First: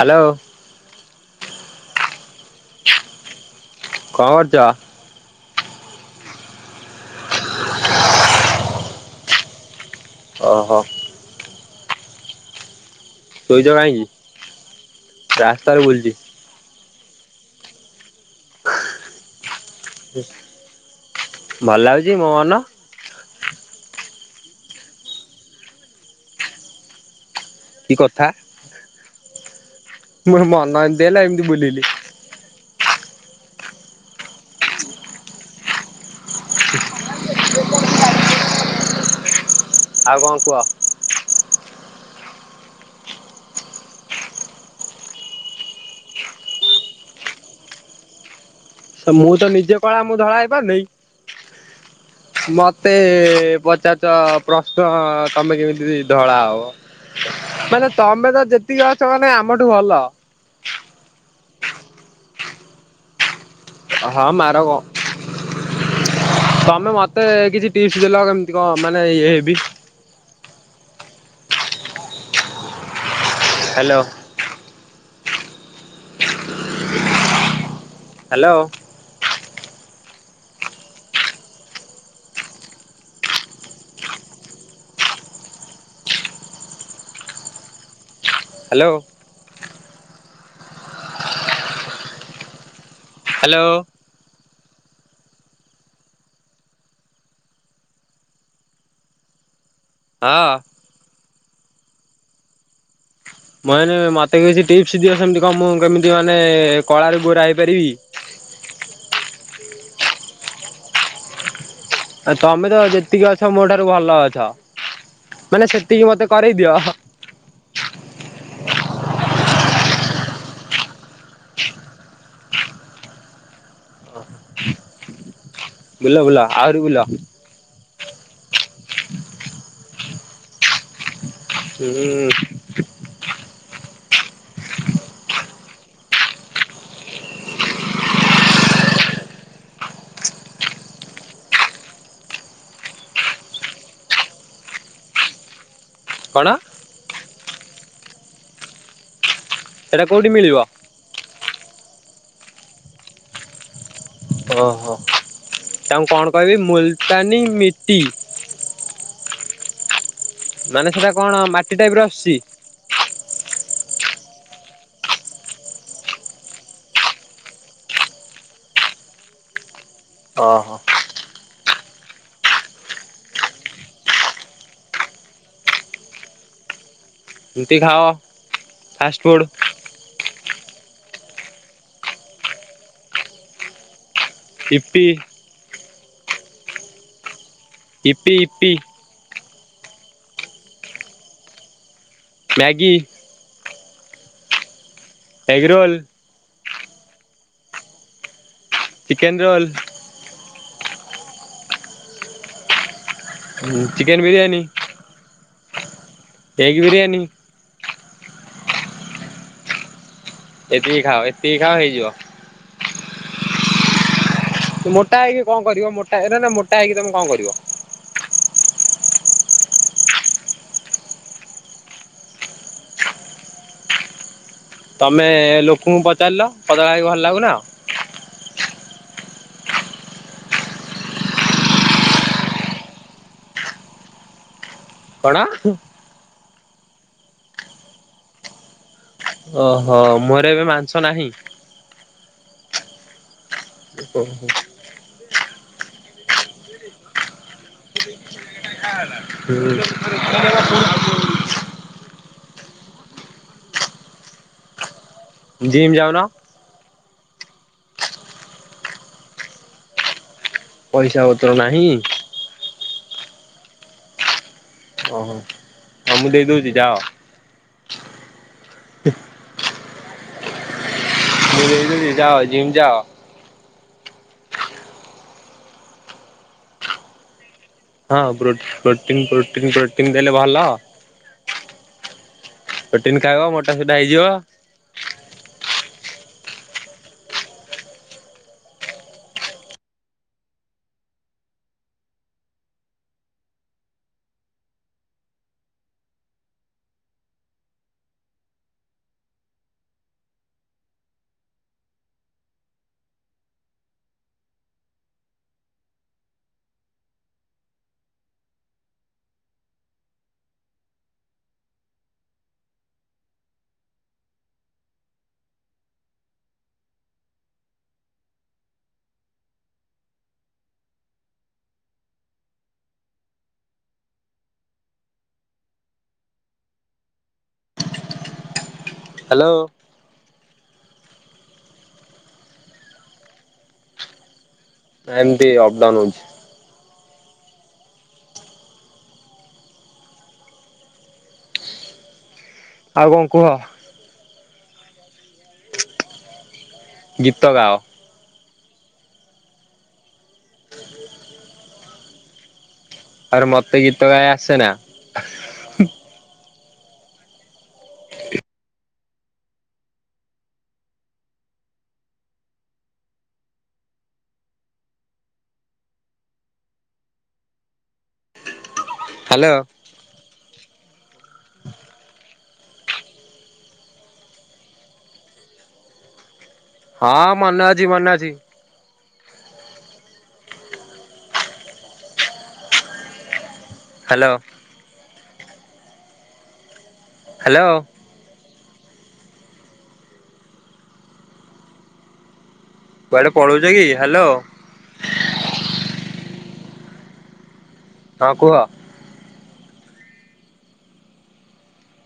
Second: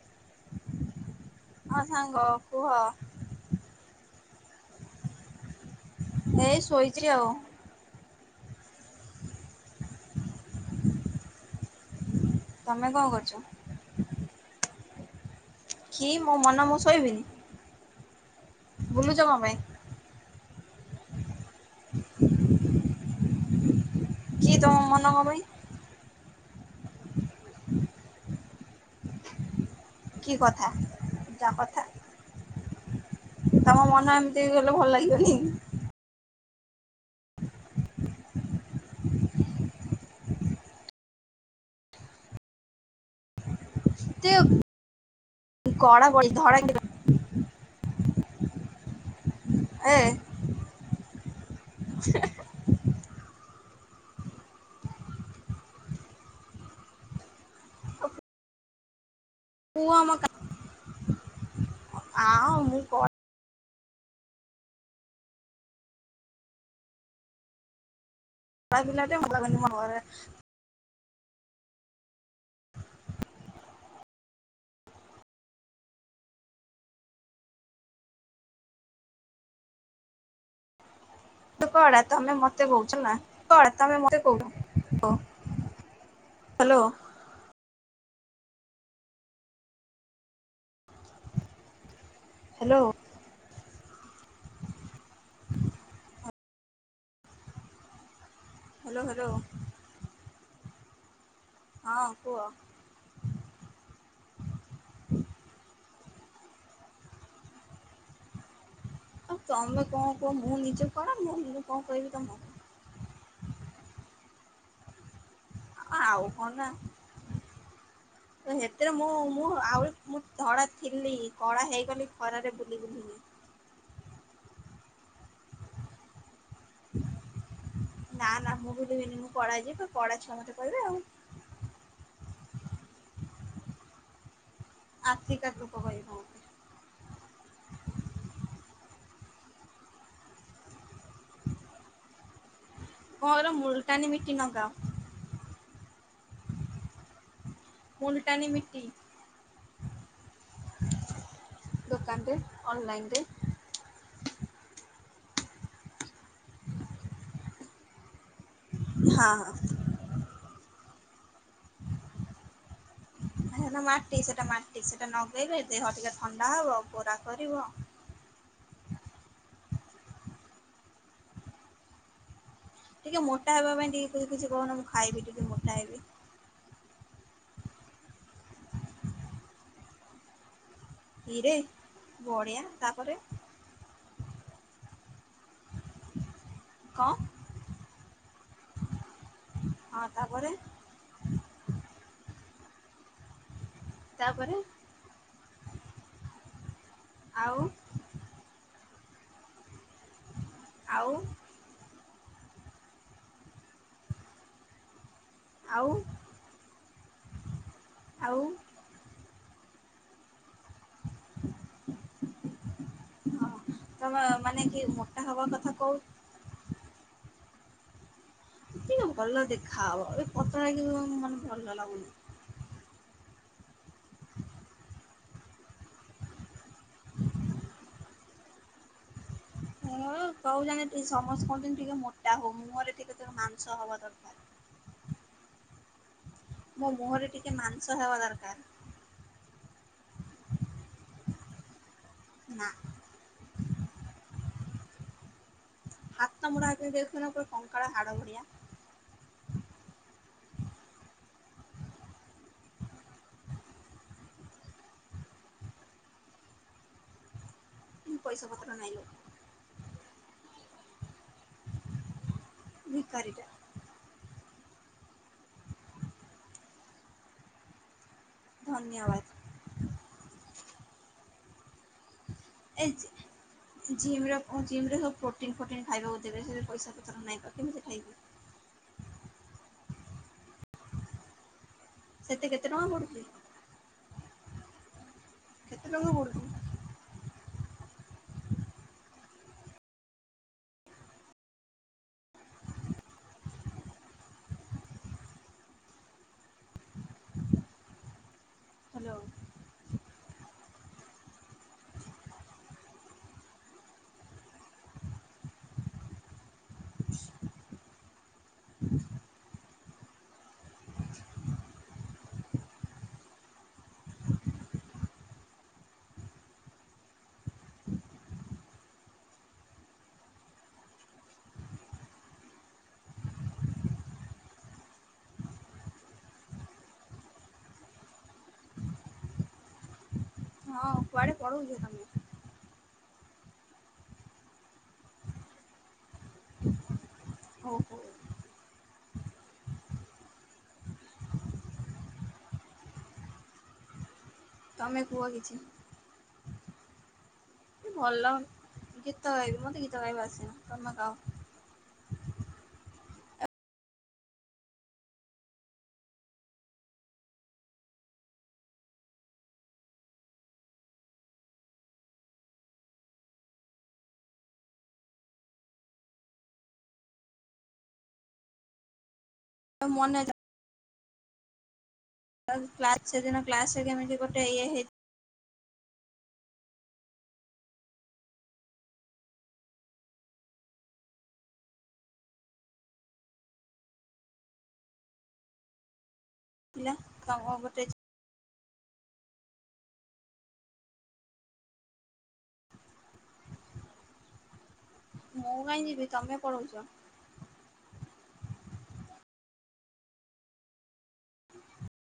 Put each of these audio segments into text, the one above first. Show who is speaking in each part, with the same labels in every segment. Speaker 1: Hello.
Speaker 2: ହଁ ସାଙ୍ଗ କୁହ।
Speaker 1: କଁ କରୁଚ?
Speaker 2: ଏଇ ଶୋଇଚିରି ଆଉ। [inaudible]
Speaker 1: ଅହ।
Speaker 2: ତମେ କଁ
Speaker 1: ଶୋଇଛ କାହିଁକି ରାସ୍ତାରେ
Speaker 2: କରୁଚ
Speaker 1: ବୁଲୁଛି
Speaker 2: କିମ୍ ମୋ ମନ ମୁଁ ଶୋଇବିନି, ବୁଲୁଚ କଁ ପାଇଁ?
Speaker 1: କି ଭଲ୍ ଲାଗୁଚି ମୋ ମନ।
Speaker 2: କି ତମ ମନ କଁ ପାଇଁ?
Speaker 1: କି କଥା
Speaker 2: କି
Speaker 1: ମୋ
Speaker 2: କଥା
Speaker 1: ମନ ଏମିତି ହେଲା ଏମିତି
Speaker 2: ଯା କଥା
Speaker 1: ବୁଲିଲି।
Speaker 2: ତମ ମନ ଏମିତି ଗଲେ ଭଲ ଲାଗିବନି।
Speaker 1: ଆଉ କଁ କୁଅ?
Speaker 2: [unintelligible]
Speaker 1: ମୁଁ ତ ନିଜେ
Speaker 2: ଏ
Speaker 1: କଳା ମୁଁ ଧଳାହେଇ ପାରୁନେଇ ମତେ ମତେ ପଚା ରୁଚ ପ୍ରଶ୍ନ ତମେ କେମିତି ଧଳା ହବ। ମାନେ ତମେ ତ ଯେତିକି ଅଛ ମାନେ ଆମ
Speaker 2: ମୁଁ ଆମ କା ଆଁ ମୁଁ କ
Speaker 1: ହଁ ମାର ତମେ ମତେ କିଛି ଟିପ୍ସ ଦେଲ କେମ କେମିତି କ ଣ ମାନେ ଇଏ ହେବି।
Speaker 2: ଘରେ
Speaker 1: ହ୍ୟାଲୋ। ହ୍ୟାଲୋ। ହ
Speaker 2: କଡ ତମେ ମତେ କହୁଛ ନା କଡା ତମେ ମତେ କହୁଛ। Hello.
Speaker 1: Hello.
Speaker 2: Hello.
Speaker 1: Hello.
Speaker 2: Hello hello.
Speaker 1: ହଁ।
Speaker 2: ହଁ କୁହ।
Speaker 1: ମୁଁ କହିନୀ ମତେ କିଛି ଟିପ୍ସ ଦିଅ ସେମିତି କଣ ମୁଁ କେମିତି ମାନେ କଳାରୁ ଗୋରା ହେଇପାରିବି।
Speaker 2: ଆଉ ତମେ କଣ କୁହ ମୁଁ ନିଜେ କଳା ମୁଁ ମୁଁ କଣ କହିବି? ତମକୁ
Speaker 1: ତମେ ତ ଯେତିକି ଅଛ ମୋ ଠାରୁ ଭଲ ଅଛ ମାନେ ସେତିକି
Speaker 2: ଆଉ
Speaker 1: ମତେ କରେଇଦିଅ।
Speaker 2: ତ ସେଥିରେ ମୁଁ ମୁଁ ଆହୁରି ମୁଁ ଧଳା ଥିଲି କଳା ହେଇଗଲି ଖରାରେ ବୁଲି ବୁଲିକି।
Speaker 1: ବୁଲ ବୁଲ ଆହୁରି ବୁଲ।
Speaker 2: ନା ନା ମୁଁ ଭୁଲିବିନି ମୁଁ କଳା ହେଇ ଯିବ କଳା ଛୁଆ ମତେ କିବେ ଆଉ।
Speaker 1: ହୁଁ।
Speaker 2: ଆସିକା ଦୁକ କହିବି କନ। ମୋର ମୁଲଟାନି ମିଟି ନଗାଅ।
Speaker 1: କଣ?
Speaker 2: ମୁଲଟାନୀ ମିଟି।
Speaker 1: ସେଇଟା କୋଉଠି ମିଳିବ।
Speaker 2: ଦୋକାନରେ ଅନଲାଇନ ରେ।
Speaker 1: ଓହୋ ତାଙ୍କୁ କଣ କହିବି ମୁଲତାନୀ ମିଟି?
Speaker 2: ହଁ ହଁ।
Speaker 1: ମାନେ ସେଟା କଣ ମାଟି ଟାଇପ ର ଆସୁଛି?
Speaker 2: ହେରା ମାଟି ସେଟା ମାଟି ସେଟା ନଗେଇଲେ ଦେହ ଟିକେ ଥଣ୍ଡା ହବ ଗୋରା କରିବ।
Speaker 1: ଅହ।
Speaker 2: ଟିକେ ମୋଟ ହେବା ପାଇଁ ଟିକେ କିଛି କିଛି କହୁନ ମୁଁ ଖାଇବି ଟିକେ ମୋଟା ହେବି?
Speaker 1: ରୁଟି ଖାଅ ଫାଷ୍ଟଫୁଡ଼୍।
Speaker 2: ଇରେ ବଢିଆ ତାପରେ
Speaker 1: ଇପି
Speaker 2: ଙ୍କ
Speaker 1: ଇପି ଇପି।
Speaker 2: ହଁ ତାପରେ?
Speaker 1: ମ୍ୟାଗି
Speaker 2: ତାପରେ?
Speaker 1: Egg roll.
Speaker 2: ଆଉ
Speaker 1: ଚିକେନ୍ ରୋଲ୍।
Speaker 2: ଆଉ
Speaker 1: ହଁ ଚିକେନ ବିରିୟାନୀ।
Speaker 2: ଆଉ
Speaker 1: ଏଗ ବିରିୟାନୀ
Speaker 2: ଆଉ?
Speaker 1: ଏତିକି ଖାଅ ଏତିକି ଖାଅ ହେଇଯିବ।
Speaker 2: ହଁ ତମ ମାନେ କି ମୋଟା
Speaker 1: ହେଇକି
Speaker 2: ହବା
Speaker 1: କଣ
Speaker 2: କଥା
Speaker 1: କରିବ
Speaker 2: କହୁ
Speaker 1: ମୋଟା ନା ନା ମୋଟା ହେଇକି ତମେ କଣ କରିବ?
Speaker 2: ଟିକେ ଭଲ ଦେଖା ହବ ଏଇ ପତଳା ହେଇକି କଣ ମାନେ ଭଲ ଲାଗୁନି।
Speaker 1: ତମେ ଲୋକଙ୍କୁ ପଚାରିଲ ପତଳା ହେଇକି ଭଲ ଲାଗୁନ।
Speaker 2: ହଁ କୋଉ ଜାଣିଛି ସମସ୍ତେ କହୁଛନ୍ତି ଟିକେ ମୋଟା ହଉ ମୁହଁରେ ଟିକେ ମାଂସ ହବା ଦରକାର।
Speaker 1: କଣ?
Speaker 2: ମୋ ମୁହଁରେ ଟିକେ ମାଂସ ହେବା ଦରକାର।
Speaker 1: ଓହୋ ମୁହଁ ରେ ଏବେ ମାଂସ ନାହିଁ?
Speaker 2: ନାଁ।
Speaker 1: ଟିପୋ [unintelligible]
Speaker 2: ହାତ ଗୁଡା ଆଗେ ଦେଖୁନ ପୁରା କଙ୍କାଳ ହାଡ ଭଳିଆ।
Speaker 1: ହୁଁ [inaudible] ଜିମ୍ ଯାଉନ?
Speaker 2: ପଇସା ପତ୍ର ନାଇଁ।
Speaker 1: ପଇସା ପତ୍ର ନାହିଁ।
Speaker 2: ଭିକାରୀଟା।
Speaker 1: ଓହୋ ହଉ ମୁଁ ଦେଇ ଦଉଚି ଯାଅ।
Speaker 2: ଧନ୍ୟବାଦ।
Speaker 1: ମୁଁ ଦେଇଦେବି ଯାଅ ଜିମ୍
Speaker 2: ଏ
Speaker 1: ଯାଅ।
Speaker 2: ଜିମ୍ ରେ, ଜିମ୍ ରେ ସବୁ ପ୍ରୋଟିନ ଫୋଟିନ ଖାଇବାକୁ ଦେବେ ସେ ପଇସା ପତ୍ର ନଁ କେମିତି ଖାଇବି।
Speaker 1: ହଁ ପ୍ରୋ ପ୍ରୋଟିନ୍ ପ୍ରୋଟିନ୍ ପ୍ରୋଟିନ୍ ଦେଲେ ଭଲ।
Speaker 2: ସେତେ କେତେ ଟଙ୍କା
Speaker 1: ପ୍ରୋଟିନ
Speaker 2: ପଡୁଛି
Speaker 1: ଖାଇବ ମୋଟା ସୋଟା ହେଇଯିବ।
Speaker 2: କେତେ ଟଙ୍କା ପଡୁଛି? ହ୍ୟାଲୋ
Speaker 1: ହ୍ୟାଲୋ
Speaker 2: ହଁ କୁଆଡେ ପଳଉଚ ତମେ?
Speaker 1: ନାଇଁ ଏମିତି ଅପଡାଉନ୍ ହଉଛି।
Speaker 2: ହଉ
Speaker 1: ଆଉ କଣ କୁହ?
Speaker 2: ତମେ କୁହ କିଛି?
Speaker 1: ଗୀତ ଗାଅ।
Speaker 2: ଭଲ ଗୀତ ଗାଇବି ମତେ ଗୀତ ଗାଇବା ଆସିନ ତମେ ଗାଅ।
Speaker 1: ଆରେ ମତେ ଗୀତ ଗାଇ ଆସେନା। ହ୍ୟାଲୋ
Speaker 2: ମନେ ଥାଉ କ୍ଲାସ ସେ ଦିନ କ୍ଲାସ ରେ କେମିତି ଗୋଟେ ଇଏ ହେଇଛି।
Speaker 1: ହଁ ମନେ ଅଛି ମନେ ଅଛି। ହ୍ୟାଲୋ।
Speaker 2: ପିଲା
Speaker 1: ହ୍ୟାଲୋ
Speaker 2: [unintelligible]
Speaker 1: କୁଆଡେ ପଳଉଛ କି ହ୍ୟାଲୋ।
Speaker 2: ମୁଁ କାଇଁ ଯିବି ତମେ ପଳଉଚ୍ଚ।
Speaker 1: ହଁ କୁହ।
Speaker 2: [inaudible]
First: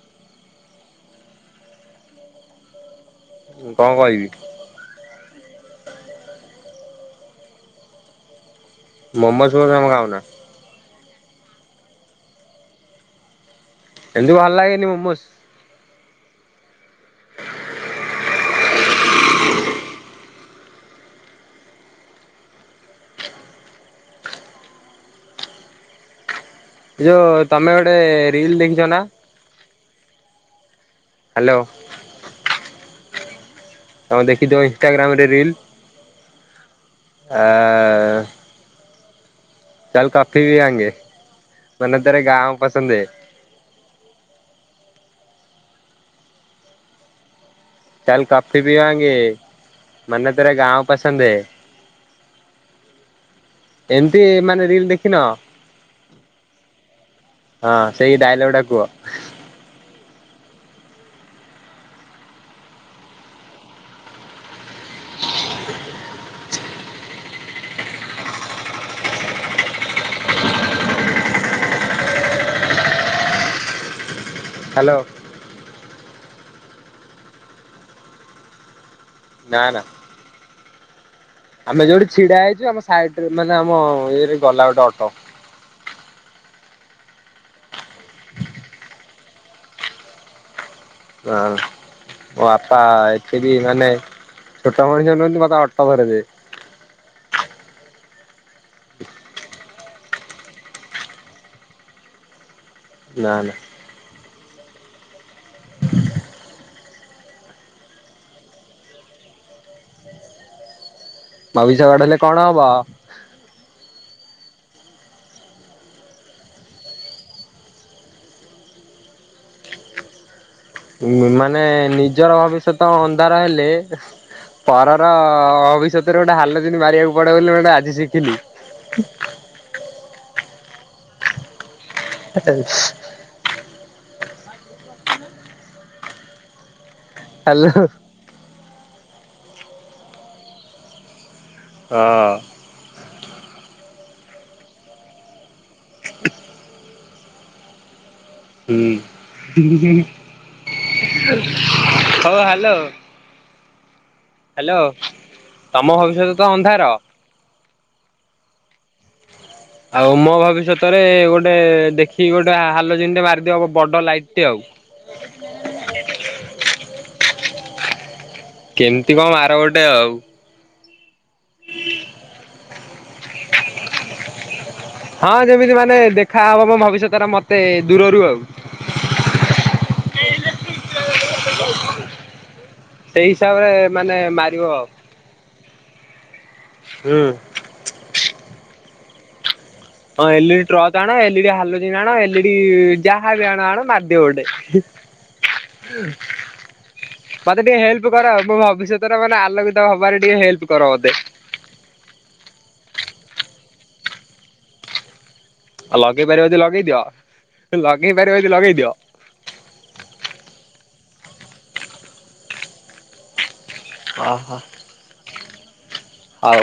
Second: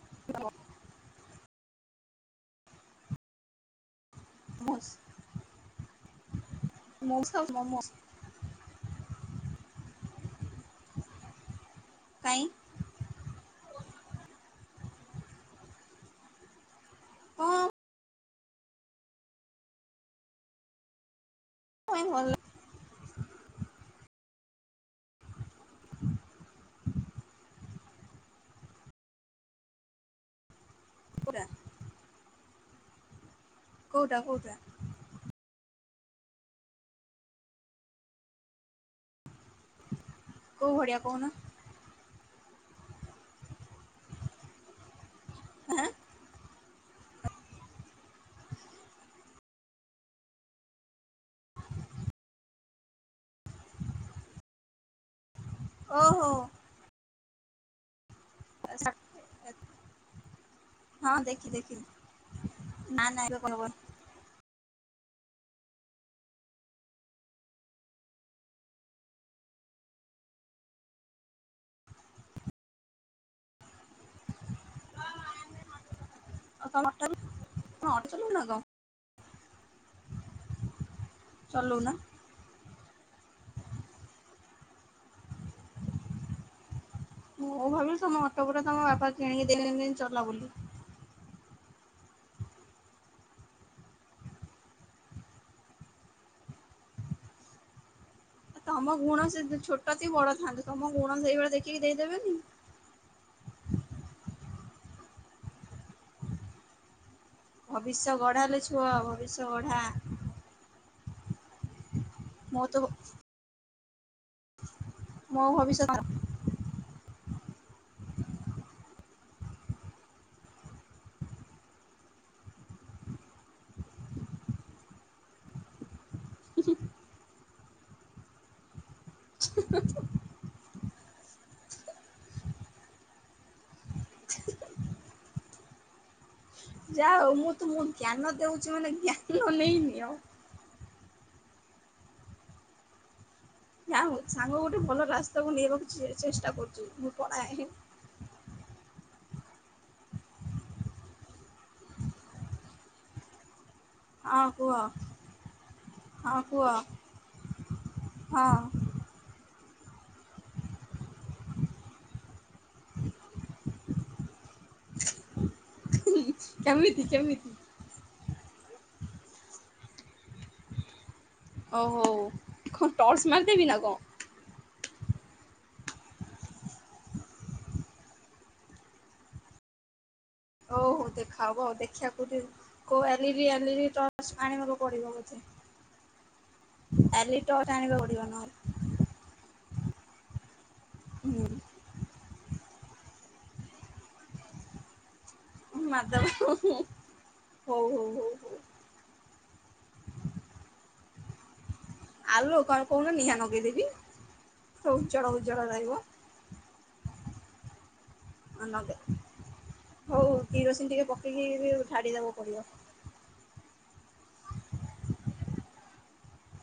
Speaker 2: [unintelligible]
Speaker 1: ମୁଁ କଁ କହିବି।
Speaker 2: ମସ [unintelligible]
Speaker 1: ମୋମୋ ସ୍ ଆମେ ଖାଉ ନା।
Speaker 2: କାଇଁ।
Speaker 1: ଏମତି ଭଲ ଲାଗେନି ମୋମୋସ୍।
Speaker 2: କଁ କାଇଁ ଭଲ
Speaker 1: ଏ ଯୋଉ ତମେ ଗୋଟେ ରିଲ ଦେଖିଛ ନା?
Speaker 2: କୋଉଟା
Speaker 1: ହ୍ୟାଲୋ।
Speaker 2: କୋଉଟା
Speaker 1: ତମେ
Speaker 2: କୋଉଟା
Speaker 1: ଦେଖିଥିବ ଇନ୍ଷ୍ଟା ଗ୍ରାମ ରେ ରିଲ। ଚାଲ କଫି ବି
Speaker 2: କୋଉ
Speaker 1: ଆଙ୍ଗେ
Speaker 2: ଭଳିଆ କହୁନ
Speaker 1: ମାନେ ତେରେ ଗାଁ ପସନ୍ଦ ହେ।
Speaker 2: ହେ ଏଁ।
Speaker 1: ଚାଲ୍ କଫି ପିଇବାଙ୍ଗେ ମାନେ ତେରେ ଗାଁ ପସନ୍ଦ ହେ। ଏମିତି ମାନେ ରିଲ ଦେଖିନ।
Speaker 2: ଓହୋ।
Speaker 1: ହଁ ସେଇ ଡାଇଲଗ ଟା କୁହ।
Speaker 2: ହଁ ଦେଖି ଦେଖିଲି ନା ନା ଏବେ କହି ହବନି।
Speaker 1: ହ୍ୟାଲୋ।
Speaker 2: [unintelligible]
Speaker 1: ନା ନା। ଆମେ
Speaker 2: ଚଲଉନା
Speaker 1: ଯୋଉଠି ଛିଡା ହେଇଛୁ ଆମ ସାଇଡ ରେ ମାନେ ଆମ ଇଏରେ ଗଲା ଗୋଟେ ଅଟ।
Speaker 2: ମୁଁ ଭାବିଲି ତମ ଅଟପୁରା ତମ ବାପା କିଣିକି ଦେଇଚନ୍ତି ଚଲା ବୋଲି।
Speaker 1: ଆଁ ମୋ ବାପା ଏତେ ବି ମାନେ ଛୋଟ ମଣିଷ ନୁହନ୍ତି ମତେ ଅଟୋ ଧରେଇଦେବେ।
Speaker 2: ତମ ଗୁଣ ସେ ଛୋଟ କି ବଡ ଥାନ୍ତୁ ତମ ଗୁଣ ସେଇଭଳିଆ ଦେଖିକି ଦେଇଦେବେନି।
Speaker 1: ନା ନା।
Speaker 2: ଭବିଷ୍ୟ ଗଢା ଲୋ ଛୁଅ ଭବିଷ୍ୟ ଗଢା।
Speaker 1: ଭବିଷ୍ୟ ଗଢିଲେ ହେଲେ କଣ
Speaker 2: ମୋ
Speaker 1: ହବ।
Speaker 2: ତ ମୋ ଭବିଷ୍ୟତ।
Speaker 1: ମାନେ ନିଜର ଭବିଷ୍ୟତ ଅନ୍ଧାର ହେଲେ। ପରର ଭବିଷ୍ୟତରେ ଗୋଟେ ହାଲଜିନ ମାରିବାକୁ ପଡେ ବୋଲି ମୁଁ ହେଟା ଆଜି ଶିଖିଲି।
Speaker 2: [unintelligible]
Speaker 1: [unintelligible]
Speaker 2: ଯା ହଉ ମୁଁ
Speaker 1: ହାଲୋ
Speaker 2: ତୁମୁ ଜ୍ଞାନ ଦଉଛି ମାନେ ଜ୍ଞାନ ନେଇନିଅ।
Speaker 1: ହଁ।
Speaker 2: ଜା ହୋଉ ସାଙ୍ଗ ଗୋଟେ ଭଲ ରାସ୍ତାକୁ ନେଇବାକୁ ଚେଷ୍ଟା କରୁଛି ମୁଁ ପଳାଏ।
Speaker 1: ହୁଁ [unintelligible] ହଉ ହ୍ୟାଲୋ।
Speaker 2: ହଁ କୁହ
Speaker 1: ତମ ଭବିଷ୍ୟତ
Speaker 2: ହଁ
Speaker 1: ତ
Speaker 2: କୁହ
Speaker 1: ଅନ୍ଧାର
Speaker 2: ହଁ
Speaker 1: ହ ଆଉ ମୋ ଭବିଷ୍ୟତରେ ଗୋଟେ ଦେଖିକି ଗୋଟେ ହାଲ ଜିନିଟେ ମାରିଦବ ବଡ ଲାଇଟ୍ ଟେ ଆଉ [unintelligible]
Speaker 2: କେମିତି କେମିତି?
Speaker 1: କେମିତି କଣ, ମାର ଗୋଟେ ଆଉ
Speaker 2: ଓହୋ କଣ ଟର୍ଚ ମାରଦେବି, ନା କଣ?
Speaker 1: ହଁ ଯେମିତି ମାନେ ଦେଖାହବ ମୋ ଭବିଷ୍ୟତରେ, ମତେ ଦୂରରୁ ଆଉ
Speaker 2: ହଉ ହଉ ଦେଖା ହବ ଆଉ, ଦେଖିବା କୋଉଠି?
Speaker 1: ସେଇ
Speaker 2: ଆଲେରି
Speaker 1: ହିସାବରେ
Speaker 2: ଆଲେରୀ ଟା
Speaker 1: ମାନେ ମାରିବ
Speaker 2: ଆଣିବାକୁ
Speaker 1: ଆଉ
Speaker 2: ପଡିବ ମତେ
Speaker 1: ହୁଁ।
Speaker 2: ଜାଣିବାକୁ ପଡିବ ନ
Speaker 1: ହଁ ଏଲଇଡି ଟ୍ରକ୍ ଆଣ, ଏଲଇଡି ହାଲୋଜିନ୍ ଆଣ, ଏଲ ଇଡି ଯାହା ବି ଆଣ ଆଣ ମାରିଦିଅ ଗୋଟେ
Speaker 2: ହୁଁ ମାଧବ ହଉ
Speaker 1: ମତେ ଟିକେ
Speaker 2: ହଉ ହଉ
Speaker 1: ହେଲ୍ପ କର,
Speaker 2: ହଉ
Speaker 1: ମୋ ଭବିଷତ ମାନେ ଆଲୋକିତ ହବାରେ, ଟିକେ ହେଲ୍ପ କର ମୋତେ।
Speaker 2: ଆଲୋ କଣ କହୁନ ନିଆଁ ଲଗେଇଦେବି, ସେ ଉଜ୍ଜଳ ଉଜ୍ଜଳ ରହିବ।
Speaker 1: ଲଗେଇପାରିବ ଯଦି ଲଗେଇଦିଅ। ଲଗେଇ ପାରିବ ଯଦି
Speaker 2: ହ ନଦ, ହଉ କିରୋସିନ ଟିକେ ପକେଇକି ଛାଡିଦବ ପଡିବ।
Speaker 1: ଓହୋ ହଉ